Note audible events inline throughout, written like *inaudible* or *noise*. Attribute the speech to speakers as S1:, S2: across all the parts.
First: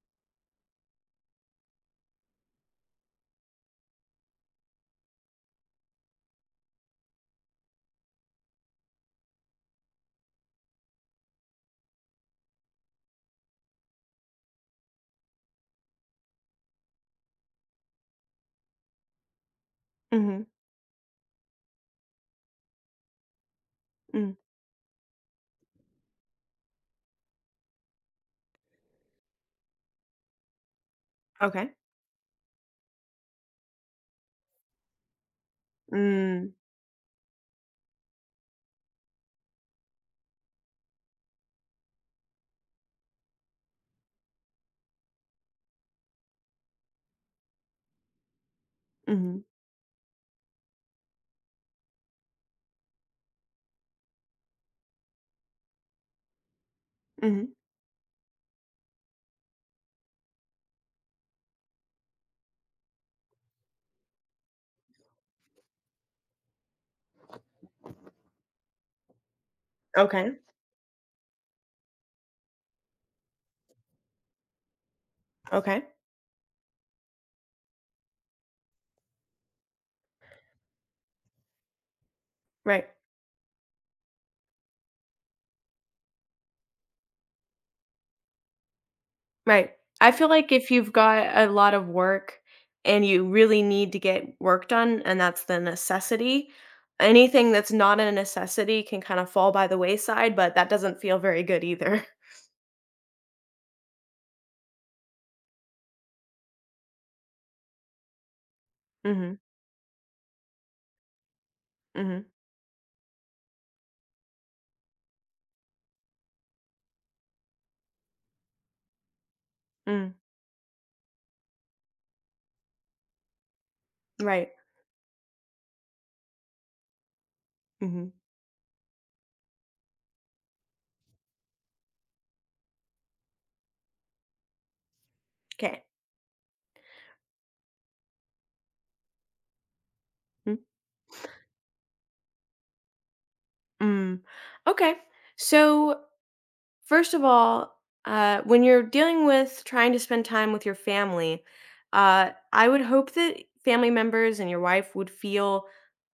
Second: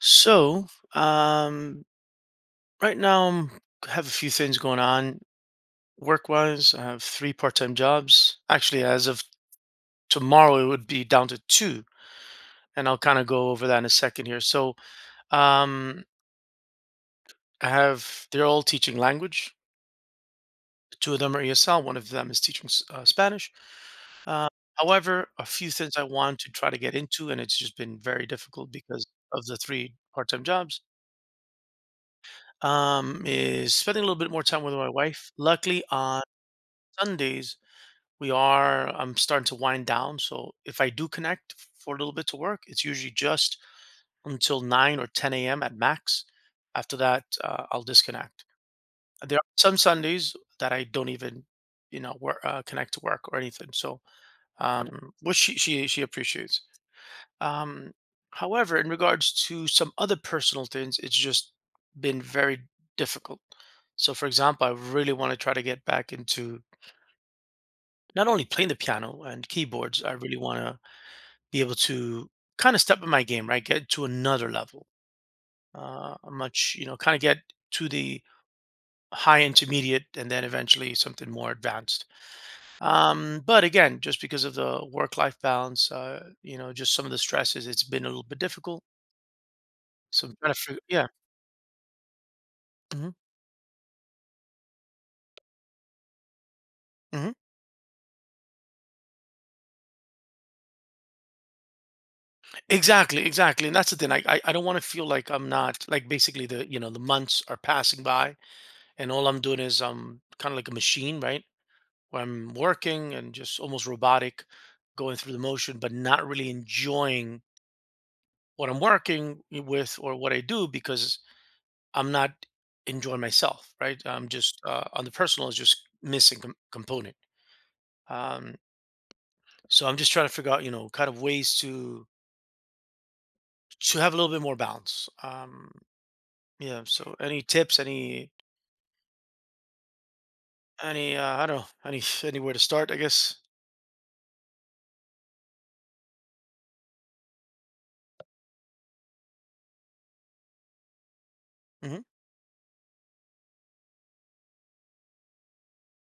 S1: So, um, right now have a few things going on work-wise. I have three part-time jobs. Actually, as of tomorrow, it would be down to two, and I'll kind of go over that in a second here. Um, I have They're all teaching language.
S2: Mhm,
S1: Two of them are ESL. One of them is teaching Spanish.
S2: mm,
S1: Uh, however, a few things I want to try to get into, and it's just been very difficult because of the three part-time jobs.
S2: okay.
S1: Is spending a little bit more time with my wife. Luckily, on
S2: Mm,
S1: Sundays, we are I'm starting to wind down, so if I do connect for a little bit to work, it's usually just until 9 or 10 a.m. at max. After that, I'll disconnect. There
S2: mhm,
S1: are some Sundays that I don't even, work, connect to work or anything. Which she appreciates.
S2: mhm,
S1: Um, however, in regards to some other personal things, it's just been very difficult. So, for example, I really want to try to get back into not only playing the piano and keyboards. I
S2: okay,
S1: really want to be able to kind of step in my game, right? Get to another level,
S2: okay,
S1: a much, you know, kind of get to the high intermediate and then eventually something more advanced.
S2: right,
S1: But again, just because of the work life balance, just some of the stresses, it's been a little bit difficult.
S2: right. I feel
S1: So I'm
S2: like
S1: trying to
S2: if you've
S1: yeah.
S2: got a lot of work and
S1: hmm
S2: you really need to get work done, and that's the necessity,
S1: hmm
S2: anything that's not a necessity can kind of fall by the wayside, but that doesn't feel very good either. *laughs*
S1: Exactly, exactly. And that's the thing. I don't want to feel like I'm not like basically the you know the months are passing by and all
S2: Mhm,
S1: I'm doing is I'm kind of like a machine, right? Where
S2: mhm,
S1: I'm working and just almost robotic, going through the motion, but not really enjoying what I'm working with
S2: mm,
S1: or what I do because I'm not enjoying myself, right? I'm
S2: right.
S1: just on the personal is just missing component.
S2: Mm-hmm.
S1: Um, so I'm just trying to figure out, you know, kind of ways to have a little bit more balance.
S2: Okay.
S1: Yeah. So any tips? Any
S2: Mm,
S1: any? I don't know. Any *laughs* anywhere to start? I guess.
S2: mm, okay, so first of all, when you're dealing with trying to spend time with your family,
S1: hmm
S2: I would hope that family members and your wife would feel,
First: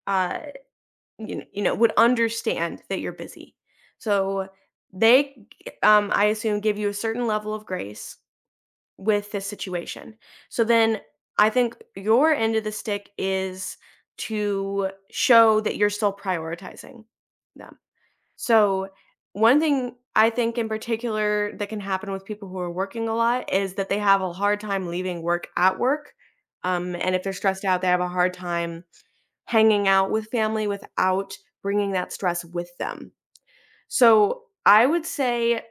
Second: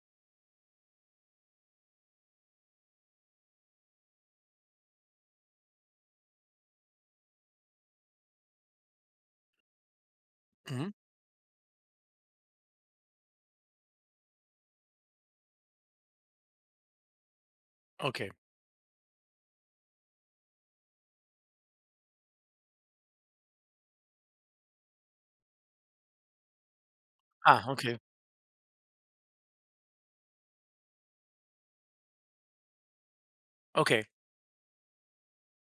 S2: uh, you, kn- you know, would understand that you're busy. So I assume, give you a certain level of grace with this situation. So
S1: hmm
S2: then I think your end of the stick is to show that you're still prioritizing them.
S1: Okay.
S2: So, one thing I think in particular that can happen with people who are working a lot is that they have a hard time leaving work at work. And if they're stressed
S1: Ah.
S2: out, they
S1: Okay.
S2: have a hard time hanging out with family without bringing that stress with them.
S1: Okay.
S2: So, I would say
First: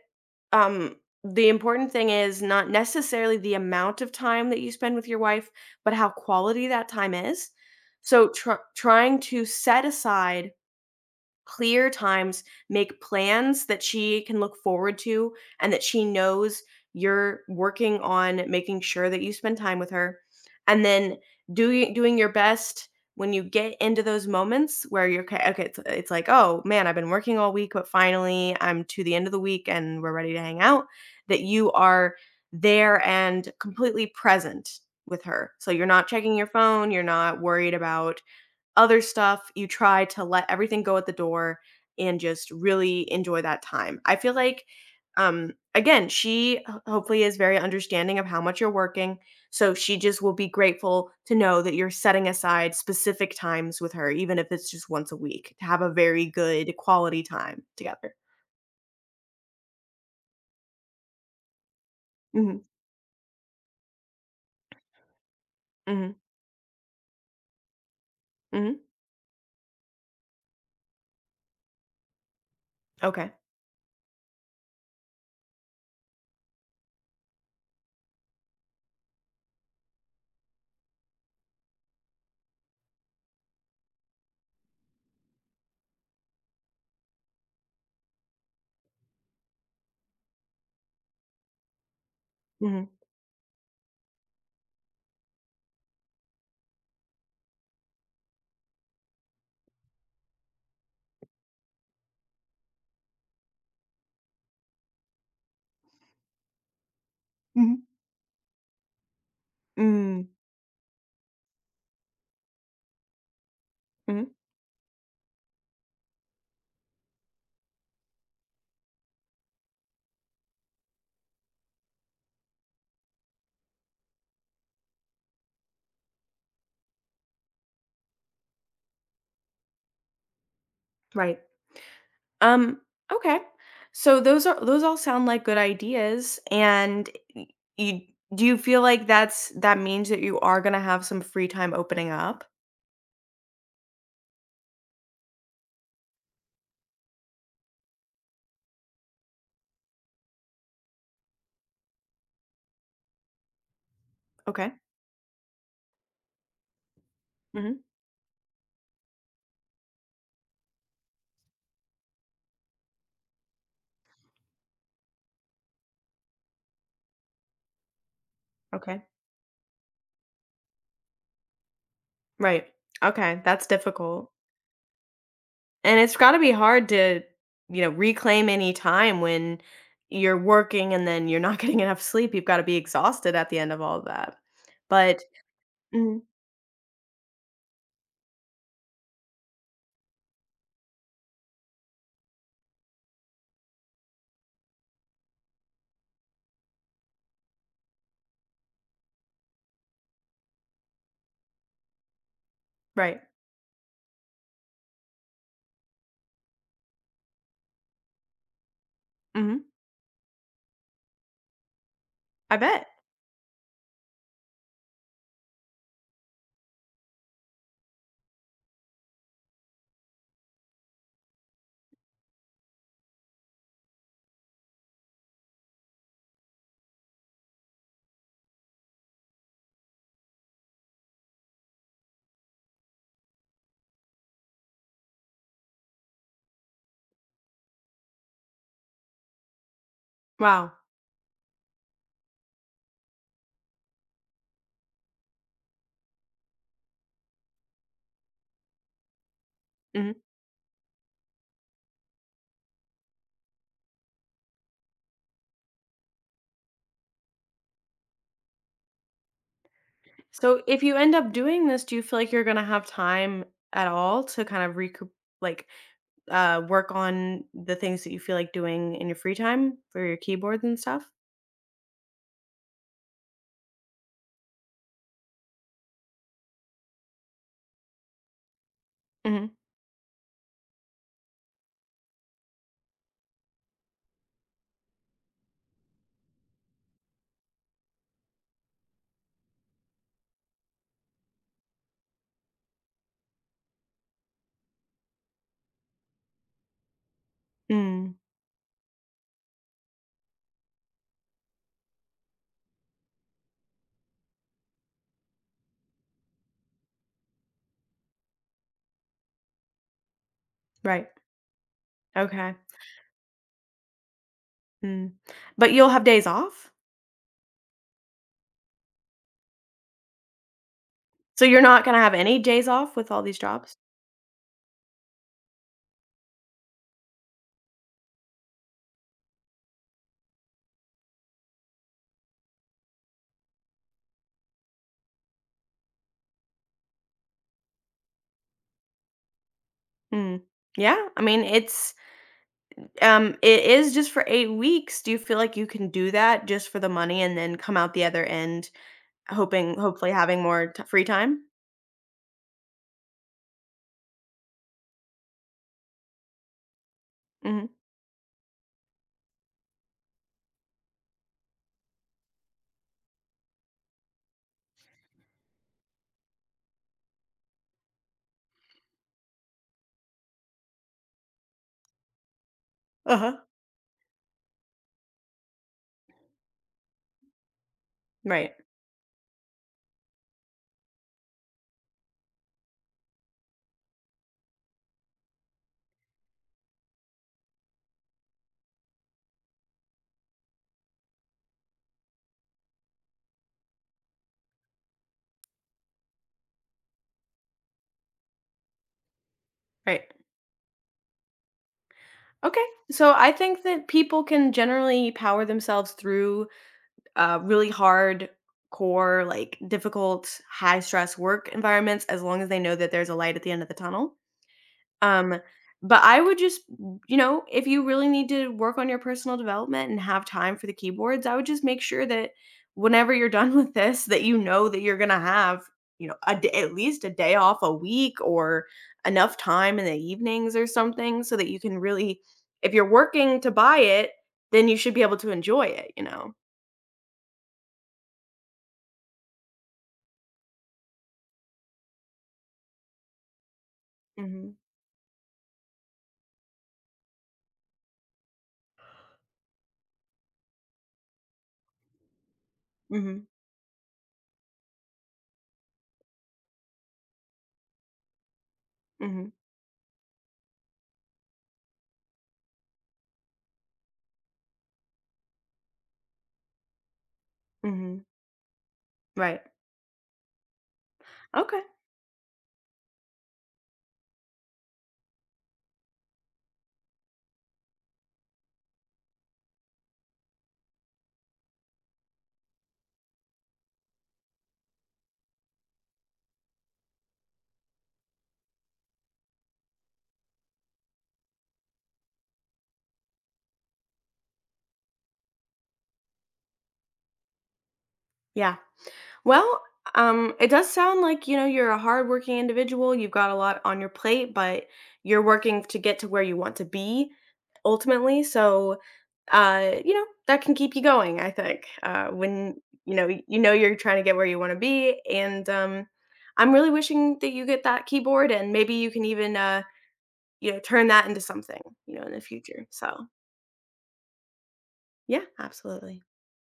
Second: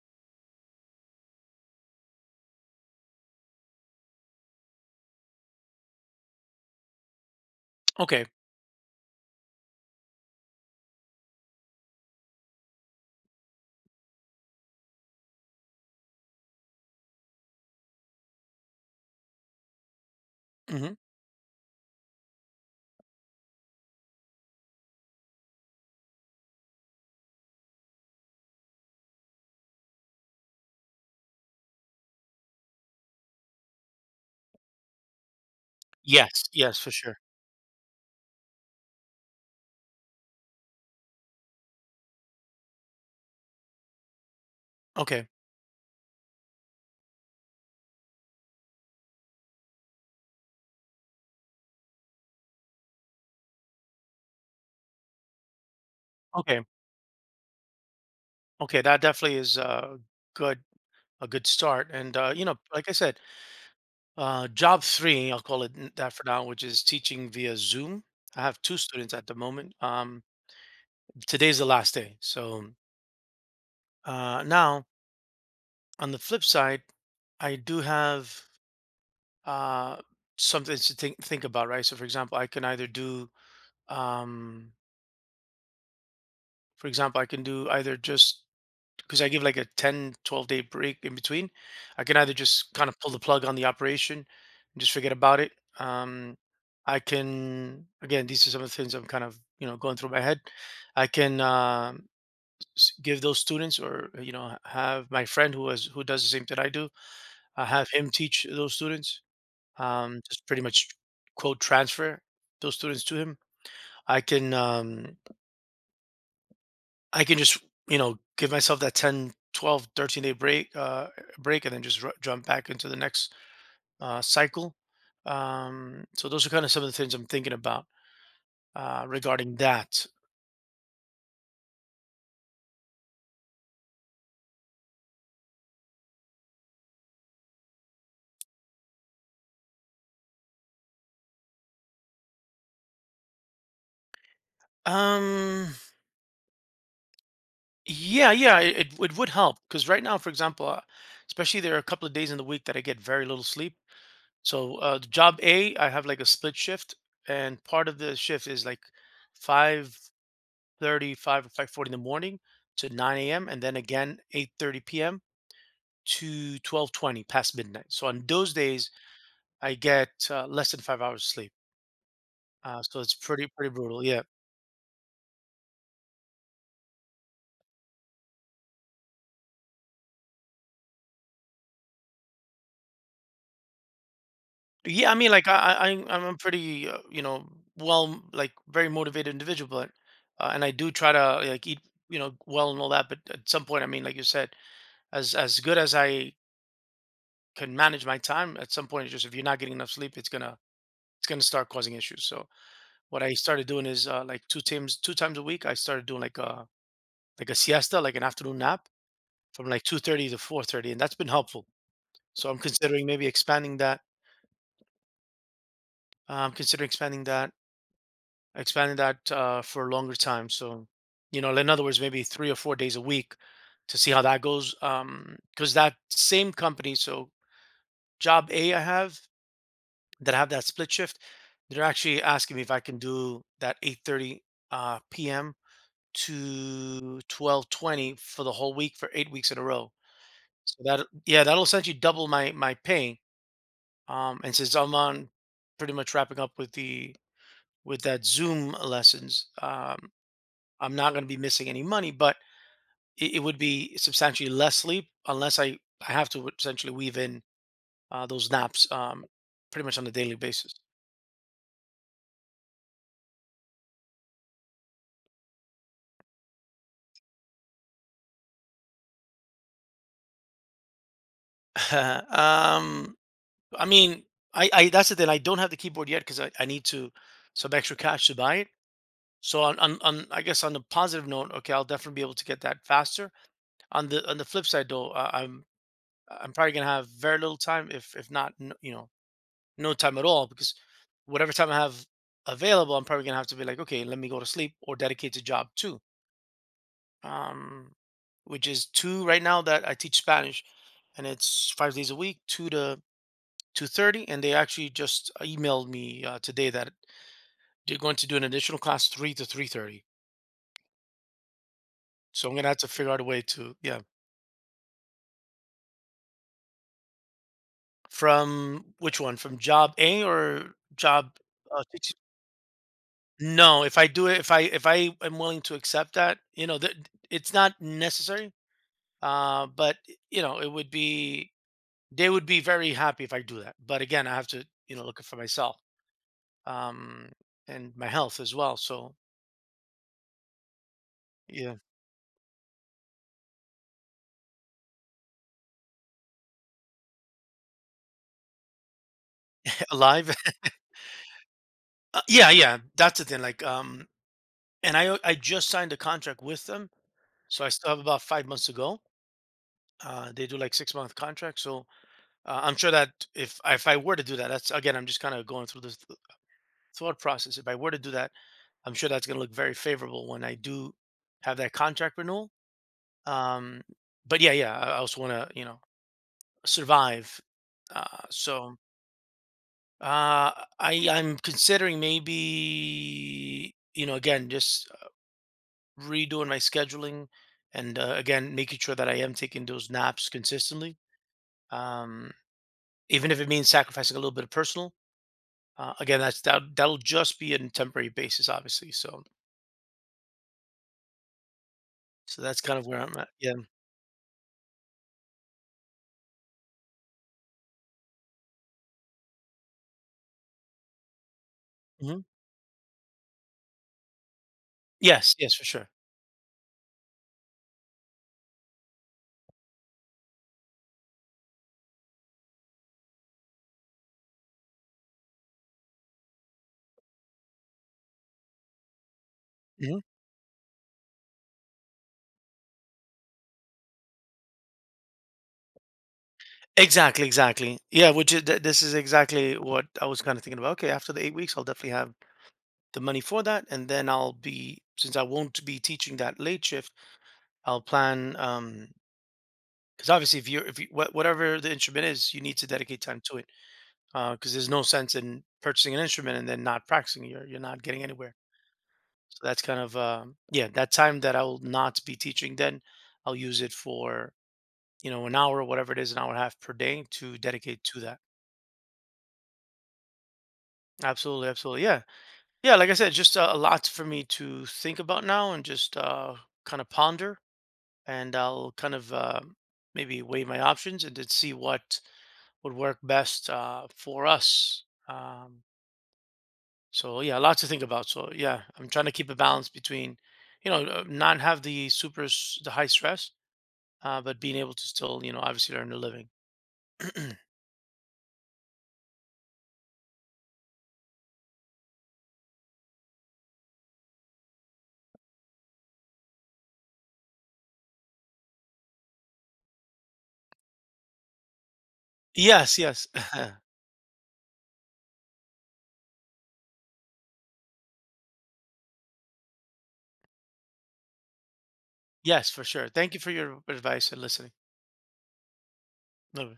S2: um, the important thing is not necessarily the amount of time that you spend with your wife, but how quality that time is.
S1: Okay.
S2: So, trying to set aside clear times, make plans that she can look forward to and that she knows you're working on making sure that you spend time with her. And
S1: hmm
S2: then doing your best when you get into those moments where you're okay, it's like, "Oh, man, I've been working all week, but finally I'm to the end of the week and we're ready to hang out." That you are there and completely present with her. So you're not checking
S1: Yes.
S2: your
S1: Yes.
S2: phone,
S1: For
S2: you're
S1: sure.
S2: not worried about other stuff, you try to let everything go at the door and just really enjoy that time. I feel like,
S1: Okay.
S2: again, hopefully is very understanding of how much you're working. So she just will be grateful to know that you're setting aside specific times with her, even if it's just once a week, to have a very
S1: Okay.
S2: good quality time together.
S1: Okay. That definitely is good a good start. And you know,
S2: Mm-hmm.
S1: like I said, job three, I'll call it
S2: Mm-hmm.
S1: that for now, which is teaching via Zoom. I have
S2: Mm-hmm.
S1: two students at the moment. Today's the last day. So
S2: Okay.
S1: now, on the flip side, I do have uh, something to think about, right? So, for example, um, I can do either just because I give like a 10, 12 day break in between. I can either just
S2: Mm-hmm.
S1: kind of pull the plug on the operation and just forget about it. Um, I can, again, these are some of the things I'm kind of, you know, going through my head. I can give those students or have my friend who does the same thing I do,
S2: Mm-hmm.
S1: have him teach those students,
S2: Mm-hmm.
S1: just pretty much quote transfer those students to him. I
S2: Mm-hmm.
S1: can, um, I can just, you know, give myself that 10, 12, 13 day break, and then just jump back into the next cycle. So those are kind of some of the things I'm thinking about regarding that.
S2: Right. Um, okay. So those all sound like good ideas and y- you, do you feel like that's that means that you are going to have some free time opening up?
S1: Um, yeah, it would help because right now, for example, especially there are a couple of days in the week that I get very little sleep.
S2: Okay.
S1: So the job A, I have like a split shift, and
S2: Mhm.
S1: part of the shift is like 5:30, 5 or 5:40 in the morning to 9 a.m. and then again 8:30 p.m. to 12:20 past midnight. So on those days,
S2: Okay.
S1: I get less than 5 hours sleep.
S2: Right.
S1: So it's
S2: Okay, that's
S1: pretty brutal. Yeah,
S2: difficult. And it's got to be hard to, you know, reclaim any time when you're working and then you're not *laughs* getting enough sleep. You've got to be exhausted at the end of all of that.
S1: yeah. I
S2: But
S1: mean, like I'm
S2: mhm,
S1: a pretty, very motivated individual, but and I do try to like eat, you know, well and all that. But at some point, I mean, like you said, as good as I can manage my time, at some point, it's just if you're not getting enough sleep, it's gonna start causing issues. So
S2: right.
S1: what I started doing is like two times a week, I started doing like a siesta, like an afternoon nap from
S2: Mhm.
S1: like 2:30 to 4:30, and that's been helpful. So
S2: I
S1: I'm
S2: bet.
S1: considering maybe expanding that. i considering expanding that, expanding that for a longer time. So, you know, in other words, maybe 3 or 4 days a week to see how that goes. Because that same company, so job A I have that split shift, they're actually asking me if I can do that 8:30 p.m. to 12:20 for the whole week for 8 weeks in a row.
S2: Wow.
S1: So that, yeah, that'll essentially double my pay. And since I'm on pretty much wrapping up with the with that Zoom lessons,
S2: Mm-hmm.
S1: I'm not going to be missing any money, but it would be substantially less sleep unless I have to essentially weave in those naps, pretty much on a daily
S2: So
S1: basis.
S2: if you end up doing this, do you feel like you're gonna have time at all to kind of recoup like, work on the things that you feel like doing in your free time for your keyboards and stuff?
S1: *laughs* um, I mean, I that's the thing. I don't have the keyboard yet because I need to some extra cash to buy it.
S2: Hmm.
S1: So on I guess on the positive note, okay, I'll definitely be able to get that faster. On the flip side, though, I'm probably gonna have very little time, if not, you know, no time at all, because whatever time I have available, I'm probably gonna have to be like, okay, let me go to sleep or dedicate to job two, um,
S2: Mm,
S1: which is two right now that I teach Spanish, and it's 5 days a week, 2 to 2:30, and they actually just emailed me today that they're going to do an additional class 3 to 3:30.
S2: right.
S1: So
S2: Okay.
S1: I'm gonna have to figure out a way to yeah,
S2: Mm. But you'll have days off?
S1: from which one, from job A or job
S2: So you're not gonna have
S1: teaching
S2: any days off with all these jobs?
S1: No, if I do it, if I am willing to accept that, you know, that it's not necessary. But you know, it would be they would be very happy if I do that. But again, I have to, you know, look out for myself, um, and my health as well. So
S2: Mm. Yeah. I mean
S1: yeah,
S2: it's it is just for 8 weeks. Do you feel like you can do that just for the money and then come out the other end hoping,
S1: *laughs*
S2: hopefully
S1: alive.
S2: having
S1: *laughs*
S2: more free time?
S1: Yeah, that's the thing. And I just signed a contract with them, so
S2: Hmm.
S1: I still have about 5 months to go. They do like 6 month contracts, so I'm sure that if I were to do that, that's again, I'm just kind of going through the thought process. If I were to do that, I'm sure that's going to look very favorable when I do have that contract renewal.
S2: Uh-huh.
S1: Um, but yeah, I also want to, you know, survive. Uh,
S2: Right.
S1: so uh, I'm considering maybe, you know, again, just redoing my scheduling and again making sure that I am taking those naps consistently, um, even if it means sacrificing a little bit of personal. Again, that'll just be on a temporary basis, obviously. So
S2: Right.
S1: so that's
S2: Okay.
S1: kind of where
S2: So
S1: I'm at.
S2: I
S1: Yeah.
S2: think that people can generally power themselves through really hard core, like difficult, high stress work environments
S1: hmm
S2: as long as they know that there's a light at the end of the tunnel.
S1: Yes.
S2: Um,
S1: Yes, for sure.
S2: but I would just, you know, if you really need to work on your personal development and have time for the keyboards, I would just make sure that whenever you're *laughs* done with this, that you know that you're gonna have, you know, a day, at least a day off a week or enough time in the
S1: Mm-hmm.
S2: evenings or something so that you can really, if you're working to buy it, then you should be able to enjoy it, you know?
S1: Exactly, exactly. Yeah, which is, this is exactly what I was kind of thinking about. Okay, after the 8 weeks, I'll definitely have the money for that, and then I'll
S2: Mhm.
S1: be, since I won't be teaching that late shift, I'll plan um, because obviously if you're if you, wha- whatever the instrument is, you need to dedicate time
S2: Mhm.
S1: to it because there's no sense in purchasing an instrument and then not practicing. You're not getting anywhere.
S2: Mhm.
S1: So that's kind of yeah, that time that I will not be teaching. Then I'll use it for, you know, an hour, or whatever it is, an hour and a half per day to dedicate to
S2: Mhm.
S1: that.
S2: Right.
S1: Absolutely,
S2: Okay.
S1: absolutely. Yeah. Yeah, like I said, just a lot for me to think about now and just kind of ponder, and I'll kind of maybe weigh my options and then see what would work best for us. Um, so yeah, a lot to think about. So yeah, I'm trying to keep a balance between, you know, not have the super the high stress, but being able to still, you know, obviously earn a living. *clears throat*
S2: Yeah. Well, it does sound like, you know, you're a hardworking individual. You've got a lot on your plate, but you're working to get to where you want to be ultimately. So, you know, that can keep you going, I think.
S1: Yes,
S2: You
S1: *laughs*
S2: know you're trying to get where you want to be and I'm really wishing that you get that keyboard and maybe you can even, you know, turn that into something, you know, in the
S1: yes, for
S2: future.
S1: sure.
S2: So,
S1: Thank you for your advice and listening.
S2: yeah, absolutely.
S1: No